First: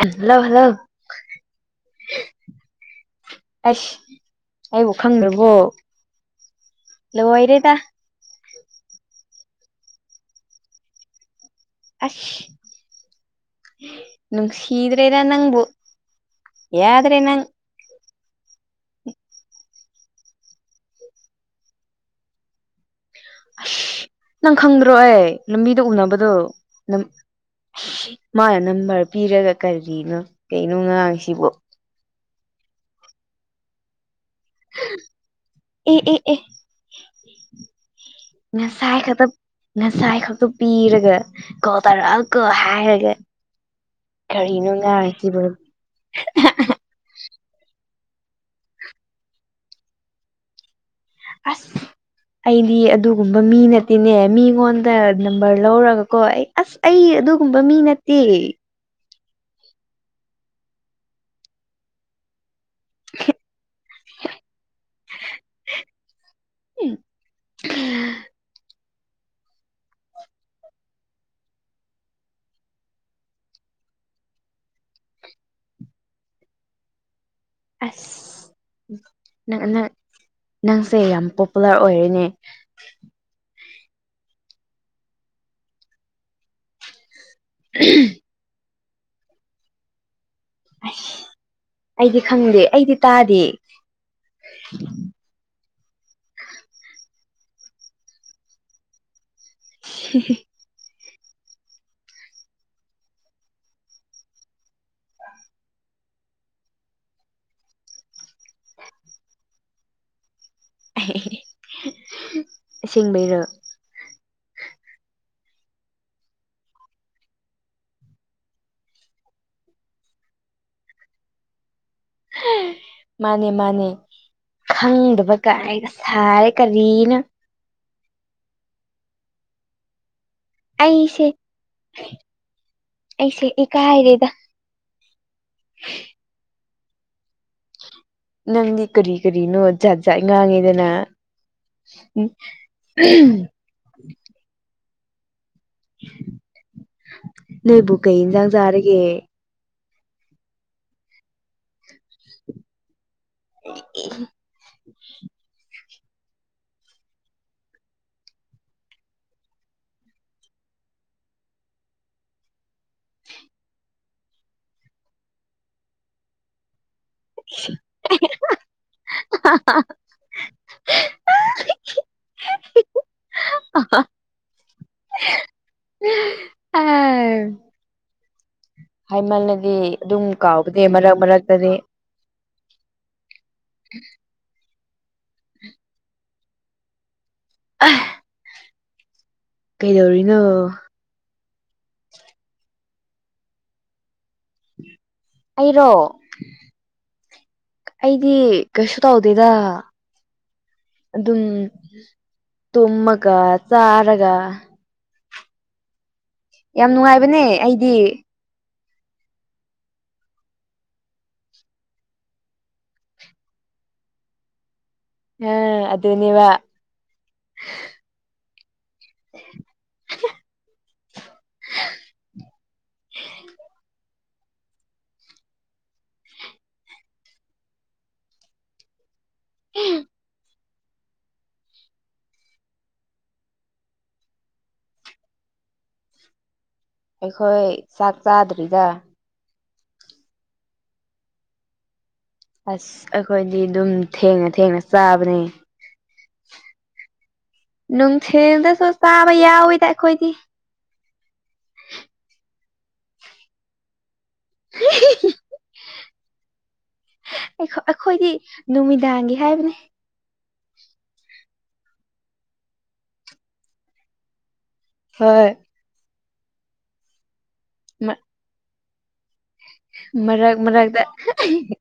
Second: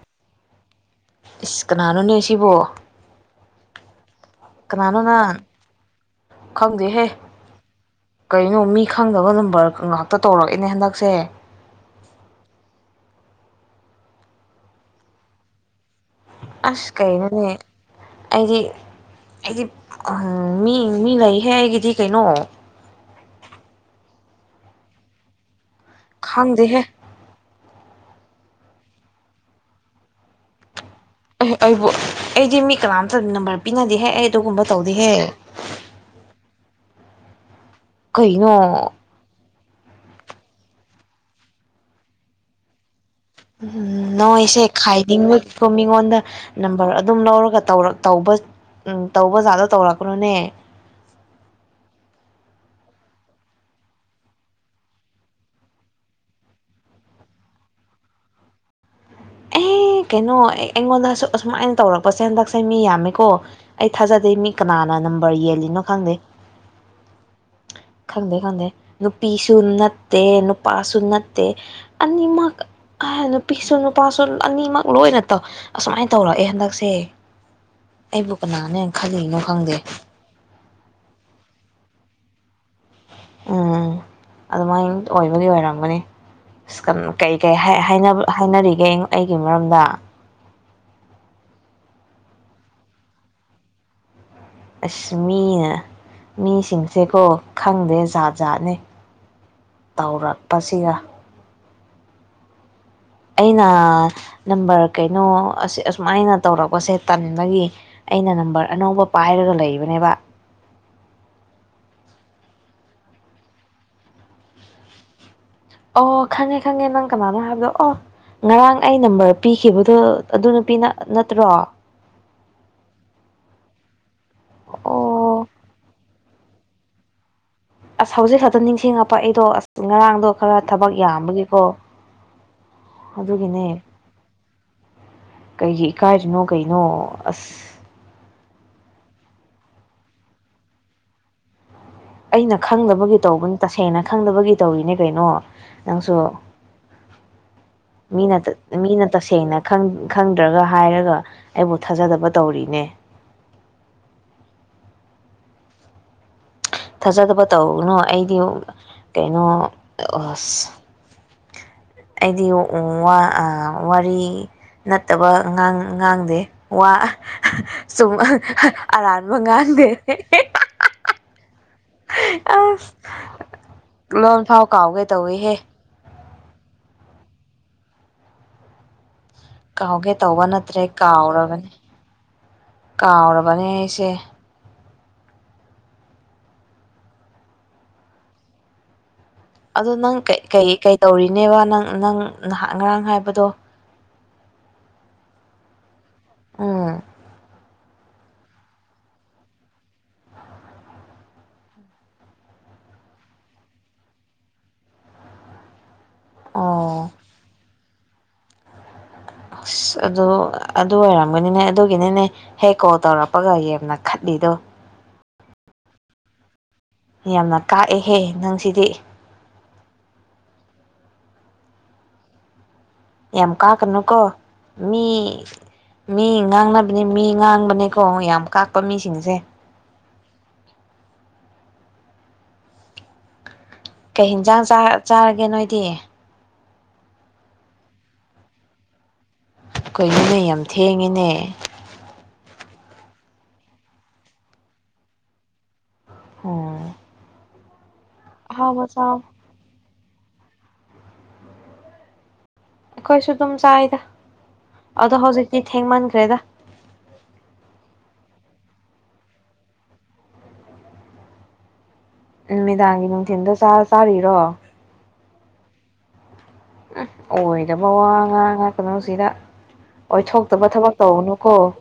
Hello hello ꯏꯁ ꯀꯅꯥꯅꯣꯅꯦ ꯁꯤꯕꯣ ꯑꯁ ꯑꯩꯕꯨ ꯀꯅꯥꯅꯣ ꯅꯪ ꯈꯪꯗ꯭ꯔꯕꯣ ꯈꯪꯗꯦꯍꯦ ꯂꯏꯔꯦꯗ ꯀꯩꯅꯣ ꯃꯤ ꯈꯪꯗꯕ ꯅꯝꯕꯔ ꯉꯥꯛꯇ ꯇꯧꯔꯛꯑꯦꯅꯦ ꯍꯟꯗꯛꯁꯦ ꯑꯁ ꯅꯪ ꯁꯤꯗ꯭ꯔꯦꯗ ꯅꯪꯕꯣ ꯑꯁ ꯌꯥꯗ꯭ꯔꯦ ꯀꯥꯏꯅꯦꯅꯦ ꯑꯩꯗꯤ ꯑꯩꯗꯤ ꯃꯤ ꯃꯤ ꯂꯩꯍꯦ ꯑꯩꯒꯤꯗꯤ ꯀꯩꯅꯣ ꯑꯁ ꯅꯪ ꯈꯪꯗ꯭ꯔꯣ ꯑꯦ ꯂꯝꯕꯤꯗ ꯎꯅꯕꯗꯣ ꯈꯪꯗꯦꯍꯦ ꯃꯥꯅ ꯅꯝꯕꯔ ꯄꯤꯔꯒ ꯀꯔꯤꯅꯣ ꯀꯩꯅꯣ ꯉꯥꯡꯁꯤ ꯑꯦꯍ ꯑꯩꯕꯨ ꯑꯩꯗꯤ ꯃꯤ ꯀꯅꯥꯝꯇ ꯅꯝꯕꯔ ꯄꯤꯅꯗꯤꯍꯦ ꯑꯩ ꯑꯗꯨꯒꯨꯝꯕ ꯇꯧꯗꯤꯍꯦ ꯑꯦ ꯑꯦ ꯑꯦ ꯀꯩꯅꯣ ꯁꯥꯏ ꯈꯗ ꯉꯁꯥꯏ ꯈꯛꯇꯣ ꯄꯤꯔꯒ ꯀꯣ ꯇꯥꯔꯛꯑ ꯀ ꯍꯥꯏꯔꯒ ꯎꯝ ꯅꯣꯏꯁꯦ ꯀꯔꯤꯅꯣ ꯉꯥꯡꯉꯤꯁꯤꯕꯣ ꯈꯥꯏꯗꯤꯡꯕꯒꯤꯀꯣ ꯃꯤꯉꯣꯟꯗ ꯅꯝꯕꯔ ꯑꯗꯨꯝ ꯂꯧꯔꯒꯧꯔ ꯇꯧꯕ ꯇꯧꯕ ꯖꯥꯗꯣ ꯇꯧꯔꯛꯄ꯭ꯔꯣꯅꯦ ꯑꯁ ꯑꯩꯗꯤ ꯑꯗꯨꯒꯨꯝꯕ ꯃꯤ ꯅꯠꯇꯦꯅꯦ ꯃꯤꯉꯣꯟꯗ ꯅꯝꯕꯔ ꯂꯧꯔꯒꯀꯣ ꯑꯩ ꯑꯁ ꯑꯩ ꯑꯗꯨꯒꯨꯝꯕ ꯃꯤ ꯅꯠꯇꯦ ꯑꯦ ꯀꯩꯅꯣ ꯑꯦ ꯑꯩꯉꯣꯟꯗꯁꯨ ꯑꯁꯨꯃꯥꯏꯅ ꯇꯧꯔ ꯄꯣꯠꯁꯦ ꯍꯟꯗꯛꯁꯦ ꯃꯤ ꯌꯥꯝꯃꯦꯀꯣ ꯑꯩ ꯊꯥꯖꯗꯦ ꯃꯤ ꯀꯅꯥꯅ ꯅꯝꯕꯔ ꯌꯦꯜꯂꯤꯅꯣ ꯈꯪꯗꯦ ꯈꯪꯗ ꯈꯪꯦ ꯅꯨ ꯄꯤꯁꯅ ꯅꯨꯄꯥꯥꯁ ꯑꯅꯤ ꯃꯥ ꯑꯍ ꯅꯨ ꯄꯤꯁꯅ ꯂꯨꯄꯥ ꯁꯨ ꯑꯅꯤꯃꯛ ꯂꯣꯏꯅ ꯇꯧ ꯑꯁꯨꯃꯥꯏꯅ ꯇꯧꯔꯛꯑꯦ ꯍꯟꯗꯛꯁꯦ ꯑꯩꯕꯨ ꯑꯁ ꯀꯅꯥꯅ ꯈꯜꯂꯤꯅꯣ ꯅꯪ ꯈꯪꯗꯦ ꯅꯪ ꯅꯪꯁꯦ ꯌꯥꯝ ꯄꯣꯄꯨꯂꯔ ꯑꯣꯏꯔꯤꯅꯦ ꯎꯝ ꯑꯗꯨꯃꯥꯏꯅ ꯑꯣꯏꯕꯨꯗꯤ ꯑꯣꯏꯔꯝꯒꯅꯤ ꯀꯩꯀꯩ ꯍꯥꯏꯅꯔꯤꯒꯦ ꯑꯩꯒꯤ ꯃꯔꯝꯗ ꯑꯁ ꯑꯩꯗꯤ ꯈꯪꯗꯦ ꯑꯩꯗꯤ ꯇꯥꯗꯦ ꯑꯁ ꯃꯤꯅ ꯃꯤꯁꯤꯡꯁꯦꯀꯣ ꯈꯪꯗꯦ ꯖꯥꯠ ꯖꯥꯠꯅꯦ ꯇꯧꯔꯛꯄꯁꯤꯒ ꯑꯩꯅ ꯅꯝꯕꯔ ꯀꯩꯅꯣꯁ ꯑꯁꯨꯃꯥꯏꯅ ꯇꯧꯔꯛꯄꯁꯦ ꯇꯟꯕꯒꯤ ꯑꯩꯅ ꯅꯝꯕꯔ ꯑꯅꯧꯕ ꯄꯥꯏꯔꯒ ꯂꯩꯕꯅꯦꯕ ꯁꯤꯡꯦꯡꯕꯩꯔꯣ ꯑꯣ ꯈꯪꯉꯦ ꯈꯪꯉꯦ ꯅꯪ ꯀꯅꯥꯅꯣ ꯍꯥꯏꯕꯗꯣ ꯑꯣ ꯉꯔꯥꯡ ꯑꯩ ꯅꯝꯕꯔ ꯄꯤꯈꯤꯕꯗꯣ ꯑꯗꯨ ꯅꯨꯄꯤꯅ ꯅꯠꯇ꯭ꯔꯣ ꯃꯥꯅꯦ ꯃꯥꯅꯦ ꯈꯪꯗꯕ ꯀꯥꯏꯒ ꯁꯥꯔꯦ ꯀꯔꯤꯅ ꯑꯁ ꯍꯧꯖꯤꯛ ꯈꯛꯇ ꯅꯤꯡꯁꯤꯡꯉꯛꯄ ꯑꯩꯗꯣ ꯑꯁ ꯉꯔꯥꯡꯗꯣ ꯈꯔ ꯊꯕꯛ ꯑꯩꯁꯦ ꯌꯥꯝꯕꯒꯤꯀꯣ ꯑꯗꯨꯒꯤꯅꯦ ꯇꯔꯤꯗ ꯀꯩꯒꯤ ꯏꯀꯥꯏꯗꯅꯣ ꯀꯩꯅꯣ ꯑꯁ ꯅꯪꯗꯤ ꯀꯔꯤ ꯀꯔꯤꯅꯣ ꯖꯥꯠ ꯖꯥꯠ ꯉꯥꯡꯉꯤꯗꯅ ꯎꯝ ꯑꯩꯅ ꯈꯪꯗꯕꯒꯤ ꯇꯧꯕꯅꯤ ꯇꯁꯦꯡꯅ ꯈꯪꯗꯕꯒꯤ ꯇꯧꯔꯤꯅꯦ ꯀꯩꯅꯣ ꯅꯪꯁꯨ ꯅꯣꯏꯕꯨ ꯀꯩ ꯃꯤꯅ ꯏꯟꯖꯥꯡ ꯆꯥꯔꯒꯦ ꯃꯤꯅ ꯇꯁꯦꯡꯅ ꯈꯪꯗ꯭ꯔꯒ ꯍꯥꯏꯔꯒ ꯑꯩꯕꯨ ꯊꯥꯖꯗꯕ ꯇꯧꯔꯤꯅꯦ [unintelligible] [inaudible] ꯊꯥꯖꯗꯕ ꯇꯧꯅꯨ ꯑꯩꯗꯤ ꯀꯩꯅꯣ ꯑ ꯑꯁ ꯑꯩꯗꯤ ꯋꯥꯔꯤ ꯅꯠꯇꯕꯥꯡ ꯉꯥꯡꯗꯦ ꯋꯥ ꯁꯨꯝ ꯑꯔꯥꯟꯕ ꯉꯥꯟꯗꯦ ꯑꯁ ꯂꯣꯟ ꯐꯥꯎ ꯀꯥꯎꯒꯦ ꯇꯧꯋꯤꯍꯦ ꯑ ꯍꯥꯏ ꯃꯜ ꯀꯥꯎꯒꯦ ꯑꯗꯨꯝ ꯇꯧꯕ ꯀꯥꯎꯕꯗꯦ ꯅꯠꯇ꯭ꯔꯦ ꯃꯔꯛ ꯃꯔꯛꯇꯗꯤ ꯀꯥꯎꯔꯕꯅꯦ ꯀꯥꯎꯔꯕꯅꯦ ꯑꯩꯁꯦ ꯑ ꯑꯗꯣ ꯅꯪ ꯀꯩꯗꯧꯔꯤꯅꯣ ꯀꯩ ꯀꯩ ꯇꯧꯔꯤꯅꯦꯕ ꯅꯪ ꯅꯪ ꯉꯍꯥꯛ ꯉꯔꯥꯡ ꯍꯥꯏꯕꯗꯣ ꯑꯩꯔꯣ ꯎꯝ ꯑꯩꯗꯤ ꯀꯩꯁꯨ ꯇꯧꯗꯦꯗ ꯑꯗꯨꯝ ꯇꯨꯝꯃꯒ ꯆꯥꯔꯒ ꯌꯥꯝ ꯑꯣ ꯅꯨꯡꯉꯥꯏꯕꯅꯦ ꯑꯩꯗꯤ ꯑꯁ ꯑꯗꯨ ꯑꯗꯨ ꯑꯣꯏꯔꯝꯒꯅꯤꯅꯦ ꯑꯗꯨꯒꯤꯅꯤꯅꯦ ꯍꯦꯛ ꯀꯣꯜ ꯇꯧꯔꯛꯄꯒ ꯌꯥꯝꯅ ꯈꯠꯂꯤꯗꯣ ꯍꯥꯥ ꯑꯗꯨꯅꯦꯕ ꯌꯥꯝꯅ ꯀꯥꯛꯑꯦꯍꯦ ꯅꯪꯁꯤꯗꯤ ꯌꯥꯝ ꯀꯥꯛꯀꯅꯨꯀꯣ ꯃꯤ ꯃꯤ ꯉꯥꯡꯅꯕꯅꯦ ꯃꯤ ꯉꯥꯡꯕꯅꯦꯀꯣ ꯌꯥꯝ ꯀꯥꯛꯄꯥ ꯃꯤꯁꯤꯡꯁꯦ ꯀꯩ ꯌꯦꯟꯖꯥꯡ ꯆꯥꯔ ꯆꯥꯔꯒꯦ ꯅꯣꯏꯗꯤ ꯑꯩꯈꯣꯏ ꯆꯥꯛ ꯆꯥꯗ꯭ꯔꯤꯗ ꯀꯔꯤꯅꯣꯅꯦ ꯌꯥꯝ ꯊꯦꯡꯉꯦꯅꯦ ꯑꯁ ꯑꯩꯈꯣꯏꯗꯤ ꯑꯗꯨꯝ ꯊꯦꯡꯅ ꯊꯦꯡꯅ ꯆꯥꯕꯅꯦ ꯑꯣ ꯅꯨꯡꯊꯤꯟꯗꯒ ꯆꯥꯕ ꯌꯥꯎꯋꯤꯗ ꯑꯩꯈꯣꯏꯗꯤ ꯑꯩꯈꯣꯏꯁꯨ ꯑꯗꯨꯝ ꯆꯥꯏꯗ ꯑꯗꯣ ꯍꯧꯖꯤꯛꯇꯤ ꯊꯦꯡꯃꯟꯈ꯭ꯔꯦꯗ ꯑꯩꯈꯣꯏꯗꯤ ꯅꯨꯃꯤꯗꯥꯡꯒꯤ ꯍꯥꯏꯕꯅꯦ ꯅꯨꯃꯤꯗꯥꯡꯒꯤ ꯅꯨꯡꯊꯤꯟꯗ ꯆꯥꯔꯤꯔꯣ ꯍꯣꯏ ꯑꯁ ꯑꯣꯏꯗꯕ ꯋꯥ ꯉꯥꯡꯑꯗꯅ [unintelligible] ꯁꯤꯗ ꯃꯔꯛ ꯑꯣꯏꯊꯣꯛꯇꯕ ꯊꯕꯛ ꯃꯔꯛꯇ ꯇꯧꯒꯅꯨꯀꯣ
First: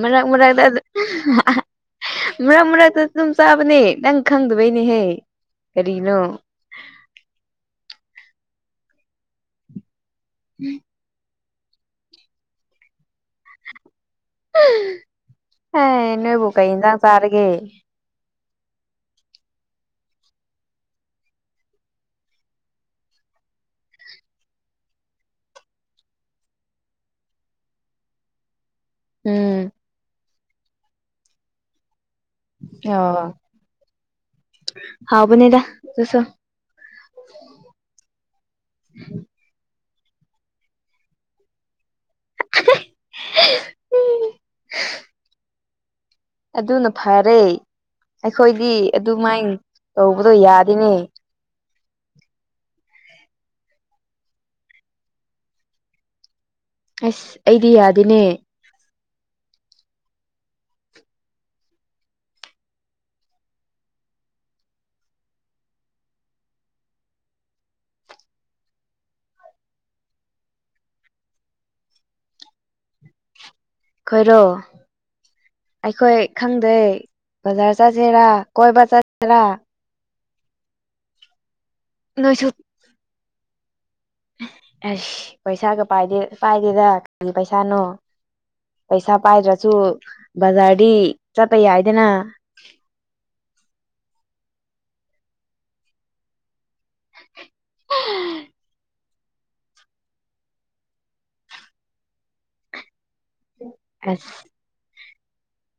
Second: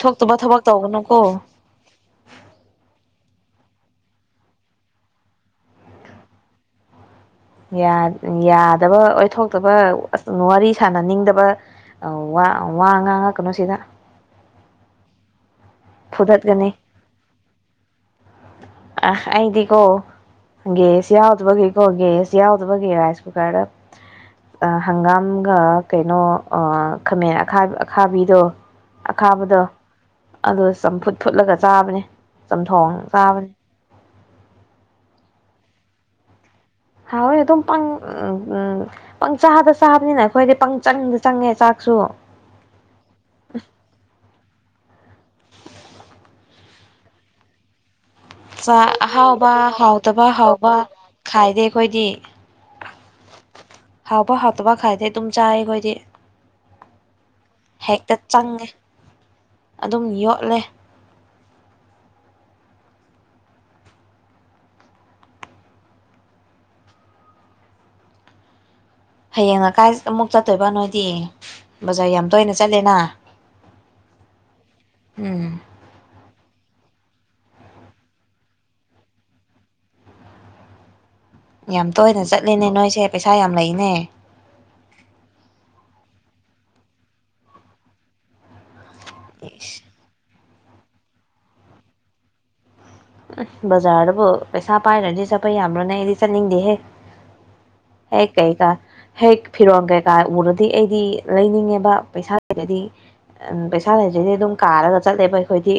ꯃꯔꯛ ꯃꯔꯛꯇ ꯊꯕꯛ ꯑꯗꯨ ꯇꯧꯒꯅꯨꯀꯣ ꯃꯔꯛ ꯃꯔꯛꯇꯁꯨ ꯑꯗꯨꯝ ꯆꯥꯕꯅꯦ ꯅꯪ ꯈꯪꯗꯕꯩꯅꯦꯍꯦ ꯀꯔꯤꯅꯣ ꯌꯥꯗꯕ ꯑꯣꯏꯊꯣꯛꯇꯕ ꯋꯥꯔꯤ ꯁꯅꯅꯤꯡꯗꯕ ꯑ ꯋꯥ ꯋꯥ ꯉꯥꯡꯉꯛꯀꯅꯣ ꯁꯤꯗ ꯑꯦ ꯅꯣꯢꯕꯨ ꯀꯩ ꯐꯨꯗꯠꯀꯅꯤ ꯌꯦꯟꯁꯥꯡ ꯆꯥꯔꯒꯦ ꯑꯥ ꯑꯩꯗꯤꯒꯣ ꯒꯦꯁ ꯌꯥꯎꯗꯕꯒꯤꯀꯣ ꯒꯦꯁ ꯌꯥꯎꯗꯕꯒꯤ ꯔꯥꯏꯁꯀꯨꯀꯥꯔꯗ ꯍꯪꯒꯥꯝꯒ ꯀꯩꯅꯣ ꯈꯥꯃꯦꯟ ꯑꯈꯥ ꯑꯈꯥꯕꯤꯗꯣ ꯎꯝ ꯑꯈꯥꯕꯗꯣ ꯑꯗꯨ ꯆꯝꯐꯨꯠ ꯐꯨꯠꯂꯒ ꯆꯥꯕꯅꯦ ꯆꯝꯊꯣꯡ ꯑꯣ ꯆꯥꯕꯅꯦ ꯍꯥꯎꯕꯅꯦꯗ ꯑꯗꯨꯁꯨ ꯍꯥꯎꯋꯦ ꯑꯗꯨꯝ ꯄꯪ ꯎꯝ ꯄꯪꯆꯥꯗ ꯆꯥꯕꯅꯤꯅ ꯑꯩꯈꯣꯏꯗꯤ ꯄꯪ ꯆꯪꯗ ꯆꯪꯉꯦ ꯆꯥꯛꯁꯨ ꯎꯝ [unintelligible] ꯑꯗꯨꯅ ꯐꯔꯦ ꯑꯩꯈꯣꯏꯗꯤ ꯆꯥꯛ ꯑꯗꯨꯃꯥꯏꯅ ꯑꯍꯥꯎꯕ ꯍꯥꯎꯇꯕ ꯇꯧꯕꯗꯣ ꯍꯥꯎꯕ ꯌꯥꯗꯦꯅꯦ ꯈꯥꯏꯗꯦ ꯑꯩꯈꯣꯏꯗꯤ ꯍꯥꯎꯕ ꯍꯥꯎꯇꯕ ꯈꯥꯏꯗꯦ ꯑꯗꯨꯝ ꯆꯥꯏ ꯑꯩꯈꯣꯏꯗꯤ ꯑꯁ ꯑꯩꯗꯤ ꯍꯦꯛꯇ ꯌꯥꯗꯦꯅꯦ ꯆꯪꯉꯦ ꯑꯗꯨꯝ ꯌꯣꯠꯂꯦ ꯍꯌꯦꯡ ꯀꯥꯏ ꯑꯃꯨꯛ ꯆꯠꯇꯣꯏꯕ ꯅꯣꯏꯗꯤ ꯕꯖꯥꯔ ꯌꯥꯝ ꯇꯣꯏꯅ ꯆꯠꯂꯦꯅ ꯑꯈꯣꯢꯔꯣ ꯎꯝ ꯑꯩꯈꯣꯏ ꯈꯪꯗꯦ ꯕꯖꯥꯔ ꯆꯠꯁꯤꯔꯥ ꯀꯣꯏꯕ ꯆꯠꯁꯤꯔꯥ ꯌꯥꯝ ꯇꯣꯏꯅ ꯅꯣꯏꯁꯨ ꯆꯠꯂꯦꯅꯦ ꯅꯣꯏꯁꯦ ꯄꯩꯁꯥ ꯌꯥꯝ ꯂꯩꯅꯦ ꯑꯁ ꯄꯩꯁꯥꯒ ꯄꯥꯏꯗꯦ ꯄꯥꯏꯗꯦꯗ ꯀꯔꯤ ꯄꯩꯁꯥꯅꯣ ꯄꯩꯁꯥ ꯄꯥꯏꯗ꯭ꯔꯁꯨ ꯕꯖꯥꯔꯗꯤ ꯆꯠꯄ ꯌꯥꯏꯗꯅ ꯑꯁ ꯖꯥꯔꯖꯕꯨ ꯄꯩꯁꯥ ꯄꯥꯏꯗ꯭ꯔꯗꯤ ꯆꯠꯄ ꯌꯥꯕ꯭ꯔꯣꯅꯦ ꯑꯩꯗꯤ ꯆꯠꯅꯤꯡꯗꯦꯍꯦ ꯑꯩ ꯀꯩ ꯒꯥ ꯍꯦꯛ ꯐꯤꯔꯣꯟꯜ ꯀꯩꯀꯥ ꯎꯔꯗꯤ ꯑꯩꯗꯤ ꯂꯩꯅꯤꯡꯉꯦꯕ ꯄꯩꯁꯥ ꯂꯩꯇ꯭ꯔꯗꯤ ꯎꯝ ꯄꯩꯁꯥ ꯑꯁ ꯂꯩꯇ꯭ꯔꯗꯤ ꯑꯗꯨꯝ ꯀꯥꯔꯒ ꯆꯠꯂꯦꯕ ꯑꯩꯈꯣꯏꯗꯤ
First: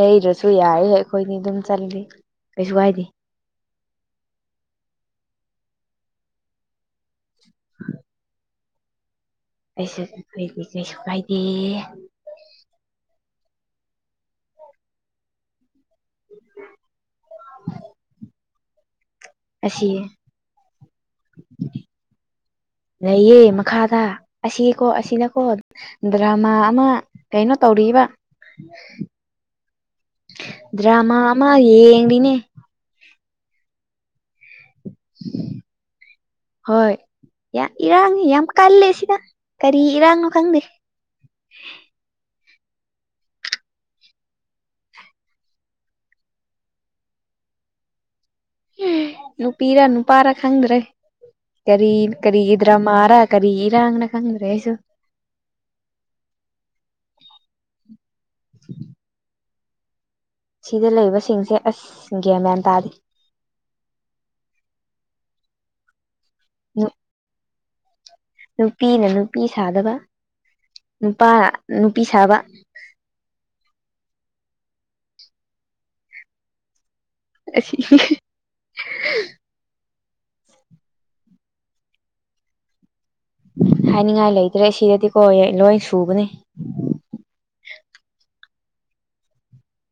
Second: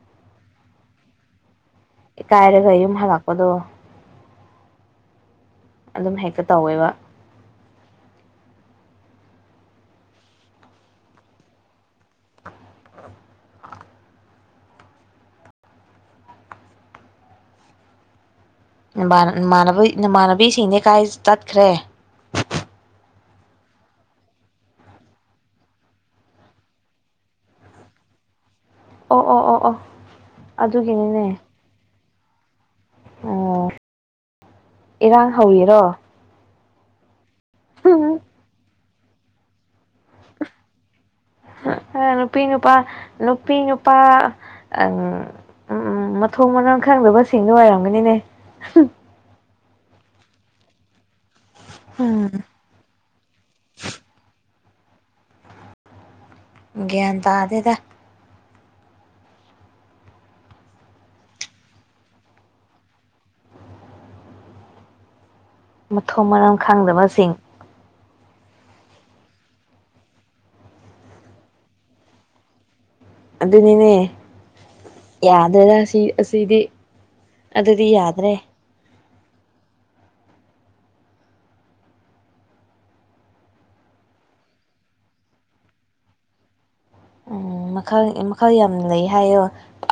ꯂꯩꯗ꯭ꯔꯁꯨ ꯌꯥꯋꯦ ꯑꯩꯈꯣꯏꯅꯤ ꯑꯗꯨꯝ ꯆꯠꯂꯤ ꯏꯀꯥꯏꯔꯒ ꯌꯨꯝ ꯍꯜꯂꯛꯄꯗꯣ ꯑꯗꯨꯝ ꯍꯦꯛꯇ ꯇꯧꯋꯦꯕ ꯀꯩꯁꯨ ꯀꯥꯏꯗꯦ꯫ [inaudible] ꯥꯅꯝꯕꯥꯟ ꯑꯁꯤ ꯅꯃꯥꯟꯅꯕꯩ ꯅꯃꯥꯟꯅꯕꯤꯁꯤꯡꯗꯤ ꯀꯥꯏ ꯆꯠꯈ꯭ꯔꯦ꯫ ꯂꯩꯌꯦ ꯃꯈꯥꯗ ꯑꯁꯤꯀꯣ ꯑꯁꯤꯅꯀꯣ ꯗ꯭ꯔꯃꯥ ꯑꯃ ꯀꯩꯅꯣ ꯇꯧꯔꯤꯕ꯫ ꯑꯣ ꯑꯣ ꯑꯣ ꯑꯣ ꯗ꯭ꯔꯃꯥ ꯑꯗꯨꯒꯤꯅꯤꯅꯦ ꯑꯃ ꯌꯦꯡꯔꯤꯅꯦ꯫ ꯑꯣ ꯏꯔꯥꯡ ꯍꯧꯏꯔꯣ꯫ ꯍꯣꯏ ꯌꯥꯝ ꯏꯔꯥꯡꯅꯤ ꯌꯥꯝ ꯀꯜꯂꯦ ꯁꯤꯗ ꯀꯔꯤ ꯏꯔꯥꯡꯅꯣ ꯈꯪꯗꯦ꯫ ꯅꯨꯄꯤ ꯅꯨꯄꯥ ꯅꯨꯄꯤ ꯅꯨꯄꯥ ꯑ ꯎꯝ ꯎꯝ ꯃꯊꯣꯡ ꯃꯔꯪ ꯈꯪꯗꯕꯁꯤꯡꯗꯣ ꯑꫭꯏꯔꯝꯒꯅꯤꯅꯦ꯫ ꯅꯨꯄꯤꯔ ꯅꯨꯄꯥꯔ ꯈꯪꯗ꯭ꯔꯦ ꯀꯔꯤ ꯎꯝ ꯀꯔꯤꯒꯤ ꯗ꯭ꯔꯃꯥꯔꯥ ꯀꯔꯤꯔꯥ ꯑꯪꯅ ꯈꯪꯗ꯭ꯔꯦ ꯑꯩꯁꯨ꯫ ꯒ꯭ꯌꯥꯟ ꯇꯥꯗꯦꯗ꯫ ꯁꯤꯗ ꯂꯩꯕꯁꯤꯡꯁꯦ ꯑꯁ ꯒ꯭ꯌꯦꯟꯃꯦꯅ ꯇꯥꯗꯦ꯫ ꯃꯊꯣꯡ ꯃꯔꯝ ꯈꯪꯗꯕꯁꯤꯡ꯫ ꯅꯨꯄꯤꯅ ꯅꯨꯄꯤ ꯁꯥꯗꯕ ꯅꯨꯄꯥ ꯅꯨꯄꯤ ꯁꯥꯕ꯫ ꯑꯗꯨꯅꯤꯅꯦ ꯌꯥꯗꯦꯗ ꯁꯤ ꯑꯁꯤꯗꯤ꯫ ꯑꯁꯤ ꯑꯗꯨꯗꯤ ꯌꯥꯗ꯭ꯔꯦ꯫ ꯍꯥꯏꯅꯤꯡꯉꯥꯏ ꯂꯩꯇ꯭ꯔꯦ ꯁꯤꯗꯗꯤꯀꯣ ꯌꯦꯛ ꯂꯣꯏ ꯁꯨꯕꯅꯤ꯫ ꯎꯝ ꯃꯈꯜ ꯃꯈꯜ ꯌꯥꯝ ꯂꯩ ꯍꯥꯏꯌꯣ꯫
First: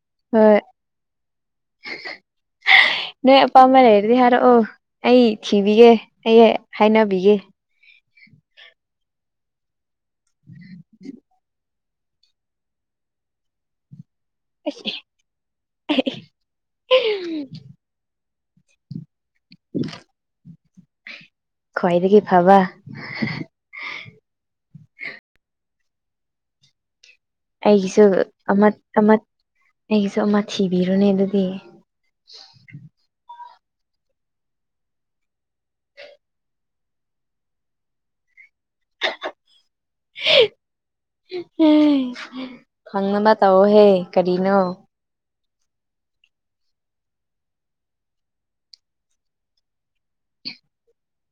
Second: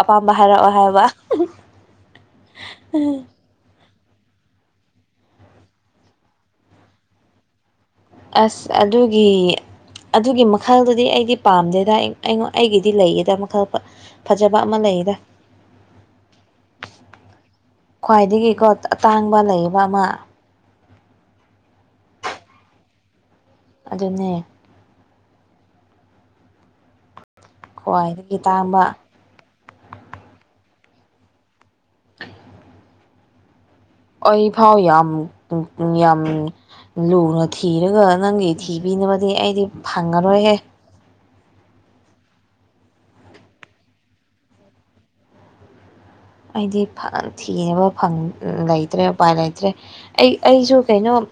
ꯑꯄꯥꯝꯕ ꯍꯣꯏ ꯍꯥꯏꯔꯛꯑꯣ ꯍꯥꯏꯕ꯫ ꯅꯣꯏ ꯑꯄꯥꯝꯕ ꯂꯩꯔꯗꯤ ꯍꯥꯏꯔꯛꯑꯣ ꯑꯩ ꯊꯤꯕꯤꯒꯦ ꯑꯩ ꯍꯥꯏꯅꯕꯤꯒꯦ꯫ ꯑꯁ ꯑꯗꯨꯒꯤ ꯑꯗꯨꯒꯤ ꯃꯈꯜꯗꯨꯗꯤ ꯑꯩꯗꯤ ꯄꯥꯝꯗꯦꯗ ꯑꯩ꯫ ꯑꯩꯉꫭ ꯑꯩꯒꯤꯗꯤ ꯂꯩꯌꯦꯗ ꯃꯈꯜ ꯐ ꯐꯖꯕ ꯑꯃ ꯑꯁ ꯂꯩꯌꯦꯗ꯫ ꯈ꯭ꯋꯥꯏꯗꯒꯤꯀꯣ ꯑꯇꯥꯡꯕ ꯂꯩꯕ ꯑꯃ꯫ ꯈ꯭ꯋꯥꯏꯗꯒꯤ ꯐꯕ꯫ ꯑꯗꯨꯅꯦ꯫ ꯑꯩꯒꯤꯁꯨ ꯈ꯭ꯋꯥꯏꯗꯒꯤ ꯑꯃ ꯇꯥꯡꯕ ꯑꯃ ꯑꯩꯒꯤꯁꯨ ꯑꯃ ꯊꯤꯕꯤꯔꫭꯅꯦ ꯑꯗꯨꯗꯤ꯫ ꯑꯩꯐꯥꯎ ꯌꯥꯝ ꯌꯥꯝ ꯂꯨꯅ ꯊꯤꯔꯒ ꯅꯪꯒꯤ ꯊꯤꯕꯤꯅꯕꯗꯤ ꯑꯩꯗꯤ ꯐꯪꯉꯔꯣꯏꯍꯦ꯫ ꯐꯪꯅꯕ ꯇꯧꯑꯣꯍꯦ ꯀꯔꯤꯅꯣ꯫ ꯑꯩꯗꯤ ꯐ ꯊꯤꯅꯕ ꯐꯪ ꯂꯩꯇ꯭ꯔꯦ ꯎꯄꯥꯏ ꯂꯩꯇ꯭ꯔꯦ꯫ ꯑꯩ ꯑꯩꯁꯨ ꯀꯩꯅꫭ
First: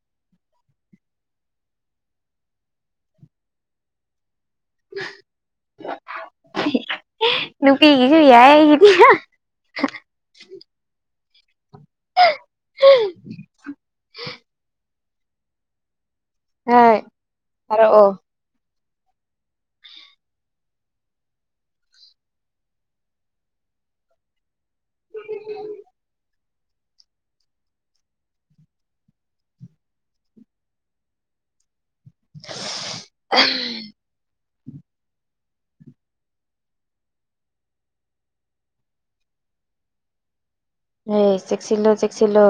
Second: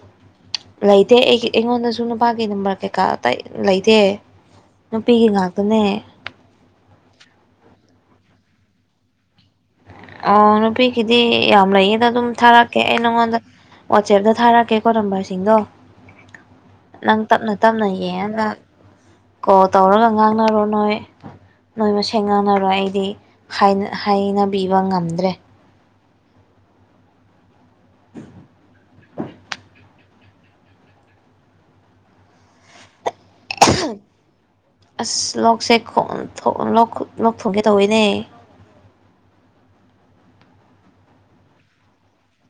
ꯂꯩꯇꯦ ꯑꯩ ꯑꯩꯉꯣꯟꯗꯁꯨ ꯅꯨꯄꯥꯒꯤ ꯅꯝꯕꯔ ꯀꯩꯀꯥ ꯑꯇꯩ ꯂꯩꯇꯦ꯫ ꯅꯨꯄꯤꯒꯤ ꯉꯥꯛꯇꯅꯦ꯫ ꯅꯨꯄꯤꯒꯤꯁꯨ ꯌꯥꯏ ꯑꯩꯒꯤꯗꯤ꯫ ꯑꯣ ꯅꯨꯄꯤꯒꯤꯗꯤ ꯌꯥꯝ ꯂꯩꯌꯦꯗ ꯑꯗꯨꯝ ꯊꯥꯔꯛꯀꯦ ꯑꯩ ꯅꯪꯉꯣꯟꯗ꯫ ꯋꯥꯆꯦꯞꯇ ꯊꯥꯔꯛꯀꯦꯀꯣ ꯅꯝꯕꯔꯁꯤꯡꯗꯣ꯫ ꯍꯣꯏ ꯅꯪ ꯇꯞꯅ-ꯇꯞꯅ ꯊꯥꯔꯛꯑꯣ ꯌꯦꯡꯉꯒ ꯀꯣꯜ ꯇꯧꯔꯒ ꯉꯥꯡꯅꯔꯣ ꯅꯣꯏ꯫ ꯅꯣꯏ ꯃꯁꯦꯡ ꯉꯥꯟꯅꯔꯣ ꯑꯩꯗꯤ ꯍꯥꯏꯅ ꯍꯥꯏꯅꯕꯤꯕ ꯉꯝꯗ꯭ꯔꯦ꯫ [unintelligible] [unintelligible] ꯑꯁ ꯂꯣꯛꯁꯦ ꯈꫭꯟ ꯊꫭꯡ ꯂꯣꯛ ꯊꯨꯡꯒꯦ ꯇꯧꯋꯦꯅꯦ꯫ ꯍꯦ ꯆꯦꯛꯁꯤꯜꯂꯣ-ꯆꯦꯛꯁꯤꯜꯂꯣ꯫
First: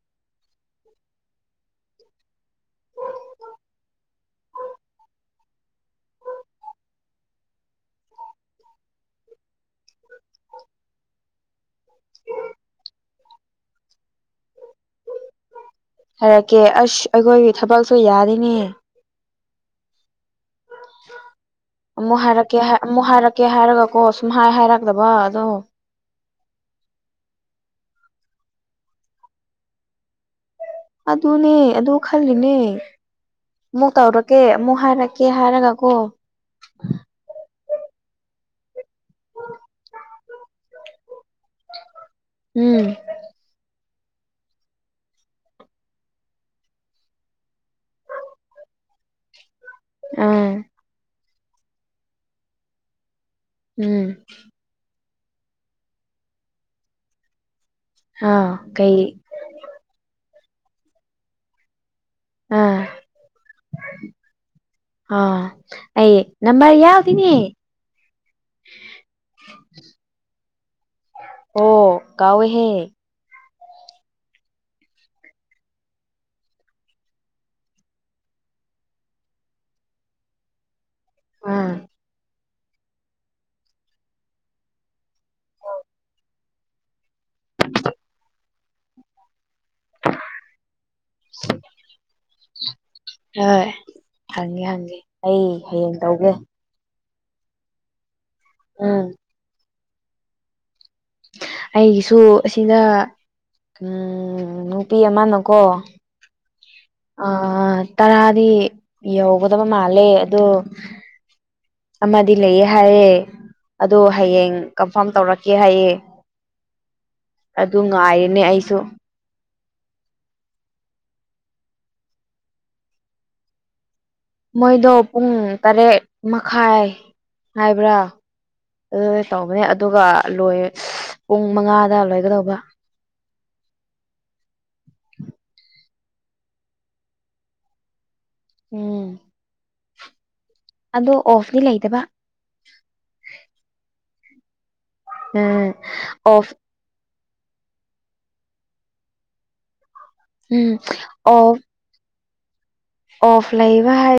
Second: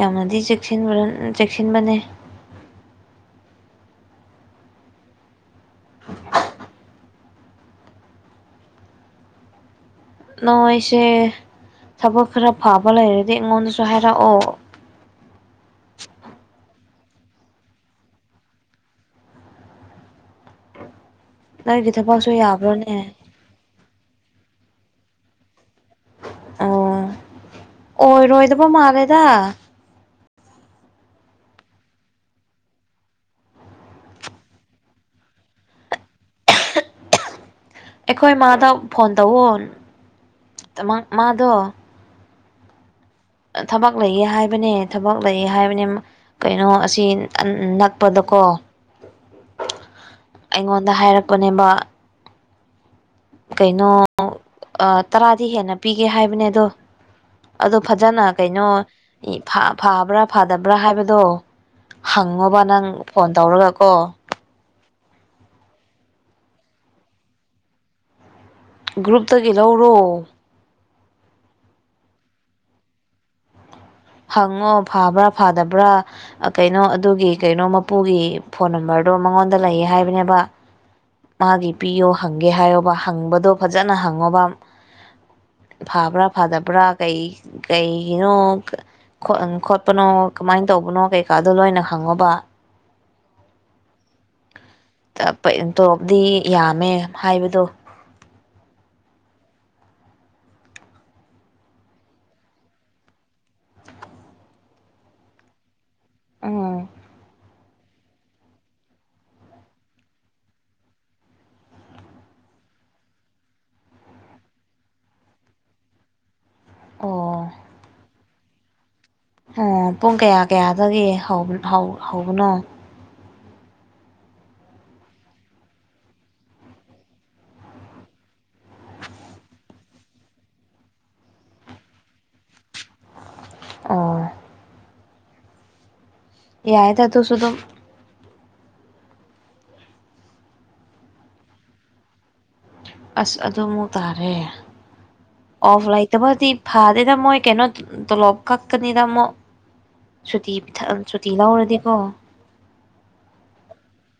ꯌꯥꯝꯅꯗꯤ ꯆꯦꯛꯁꯤꯟꯕꯔ ꯆꯦꯛꯁꯤꯟꯕꯅꯦ꯫ [unintelligible] ꯅꫭꯏꯁꯦ ꯊꯕꯛ ꯈꯔ ꯐꯥꯕ ꯂꯩꯔꯗꯤ ꯑꯩꯉꯣꯟꯗꯁꯨ ꯍꯥꯏꯔꯛꯑꯣ꯫ ꯍꯥꯏꯔꯛꯀꯦ ꯑꯁ ꯑꯩꯈꯣꯏꯒꯤ ꯊꯕꯛꯁꯨ ꯌꯥꯔꯤꯅꯦ꯫ ꯅꯣꯏꯒꯤ ꯑꯃꯨꯛ ꯊꯕꯛꯁꯨ ꯍꯥꯏꯔꯛꯀꯦ ꯍ ꯌꯥꯕ꯭ꯔꯣꯅꯦ ꯑꯃꯨꯛ ꯍꯥꯏꯔꯛꯀꯦ ꯍꯥꯏꯔꯒꯀꯣ ꯁꯨꯝ ꯍꯥꯏ ꯍꯥꯏꯔꯛꯇꯕ ꯑꯗꯣ꯫ ꯑꯣ ꯑꯣꯏꯔꯣꯏꯗꯕ ꯃꯥꯜꯂꯦꯗꯥ꯫ ꯑꯗꯨꯅꯦ ꯑꯗꯨ ꯈꯜꯂꯤꯅꯦ ꯑꯃꯨꯛ ꯇꯧꯔꯛꯀꯦ ꯑꯃꯨꯛ ꯍꯥꯏꯔꯛꯀꯦ ꯍꯥꯏꯔꯒ ꯀꯣ ꯑꯩꯈꯣꯏ ꯃꯥꯗ ꯐꯣꯟ ꯇꯧꯋꯣ ꯃꯥꯗꯣ ꯎꯝ ꯊꯕꯛ ꯂꯩꯌꯦ ꯍꯥꯏꯕꯅꯦ ꯊꯕꯛ ꯂꯩꯌꯦ ꯍꯥꯏꯕꯅꯦ ꯀꯩꯅꯣ ꯑꯁꯤ ꯅꯛꯄꯗꯀꯣ [inaudible] ꯑꯥ ꯑꯩꯉꯣꯟꯗ ꯍꯥꯏꯔꯛꯄꯅꯦꯕ ꯀꯩꯅꯣ ꯎꯝ ꯇꯔꯥꯗꯤ ꯍꯦꯟꯅ ꯄꯤꯒꯦ ꯍꯥꯏꯕꯅꯦ ꯑꯗꯣ ꯑꯗꯣ ꯐꯖꯅ ꯑꯥ ꯀꯩꯅꯣ ꯀꯩ ꯐꯕ꯭ꯔꯥ ꯐꯗꯕ꯭ꯔꯥ ꯍꯥꯏꯕꯗꯣ ꯍꯪꯉꯣꯕ ꯑꯥ ꯅꯪ ꯐꯣꯟ ꯇꯧꯔꯒ ꯀꯣ ꯑ ꯑꯩ ꯅꯝꯕꯝꯕꯔ ꯌꯥꯎꯗꯤꯅꯦ ꯒ꯭ꯔꯨꯞꯇꯒꯤ ꯂꯧꯔꯣ ꯑꯣ ꯀꯥꯎꯋꯦꯍꯦ ꯍꯪꯉꯣ ꯐꯕ꯭ꯔꯥ ꯐꯥꯗꯕ꯭ꯔꯥ ꯀꯩꯅꯣ ꯑꯗꯨꯒꯤ ꯀꯩꯅꯣ ꯃꯄꯨꯒꯤ ꯐꯣꯟ ꯅꯝꯕꯔꯗꯣ ꯃꯉꯣꯟꯗ ꯂꯩ ꯍꯥꯏꯕꯅꯦꯕ ꯃꯥꯒꯤ ꯑꯥ ꯄꯤꯌꯣ ꯍꯪꯒꯦ ꯍꯥꯏꯌꯣꯕ ꯍꯪꯕꯗꯣ ꯐꯖꯅ ꯍꯪꯉꯣꯕ ꯐꯥꯕ꯭ꯔꯥ ꯐꯥꯗꯕ꯭ꯔꯥ ꯀꯩ ꯀꯩꯒꯤꯅꯣ ꯈꯣꯠꯄꯅꯣ ꯀꯃꯥꯏꯅ ꯇꯧꯕꯅꯣ ꯀꯩꯀꯥꯗꯣ ꯂꯣꯏꯅ ꯍꯪꯉꯣꯕ ꯍꯣꯏ ꯍꯪꯒꯦ ꯍꯪꯒꯦ ꯑꯩ ꯍꯌꯦꯡ ꯇꯣꯂꯣꯞꯗꯤ ꯇꯧꯒꯦ ꯌꯥꯝꯃꯦ ꯍꯥꯏꯕꯗꯣ ꯎꯝ ꯑꯩꯒꯤꯁꯨ ꯑꯁꯤꯗ ꯅꯨꯄꯤ ꯑꯃꯅꯀꯣ ꯑꯥ ꯑ ꯇꯔꯥꯗꯤ ꯌꯧꯒꯗꯕ ꯃꯥꯜꯂꯦ ꯑꯗꯣ ꯑꯃꯗꯤ ꯂꯩꯌꯦ ꯍꯥꯏꯌꯦ ꯑꯗꯨ ꯍꯌꯦꯡ ꯀꯟꯐꯥꯔꯝ ꯇꯧꯔꯛꯀꯦ ꯍꯥꯏꯌꯦ ꯑꯣ ꯑꯗꯨ ꯉꯥꯏꯔꯤꯅꯦ ꯑꯩꯁꯨ ꯑꯣ ꯄꯨꯡ ꯀꯌꯥ ꯀꯌꯥꯗꯒꯤ ꯍꯧꯕ ꯍꯧ ꯍꯧꯕꯅꯣ ꯃꯣꯏꯗꯣ ꯄꯨꯡ ꯇꯔꯦꯠ ꯃꯈꯥꯏ ꯍꯥꯏꯕ꯭ꯔꯥ ꯑꯗꯨ ꯇꯧꯕꯅꯦ ꯑꯗꯨꯒ ꯂꯣꯏ ꯄꯨꯡ ꯃꯉꯥꯗ ꯂꯣꯏꯒꯗꯧꯕ ꯑ ꯌꯥꯏꯗ ꯑꯗꯨꯁꯨ ꯑꯗꯨꯝ ꯎꯝ ꯑꯗꯣ ꯑꯣꯐꯇꯤ ꯂꯩꯗꯕ ꯑꯁ ꯑꯗꯨꯃꯨꯛ ꯇꯥꯔꯦ ꯎꯝ ꯑꯣꯐ ꯂꯩꯇꯕꯗꯤ ꯑꯣꯐ ꯐꯗꯦꯗ ꯃꯣꯏ ꯀꯩꯅꯣ ꯇꯣꯂꯣꯞ ꯀꯥꯛꯀꯅꯤꯗ ꯃꯨꯛ ꯁꯨꯇꯤ ꯎꯝ ꯄꯤꯊ ꯁꯨꯇꯤ ꯑꯣꯐ ꯂꯧꯔꯗꯤꯀꯣ ꯑꯣꯐ ꯂꯩꯕ ꯍꯥꯏ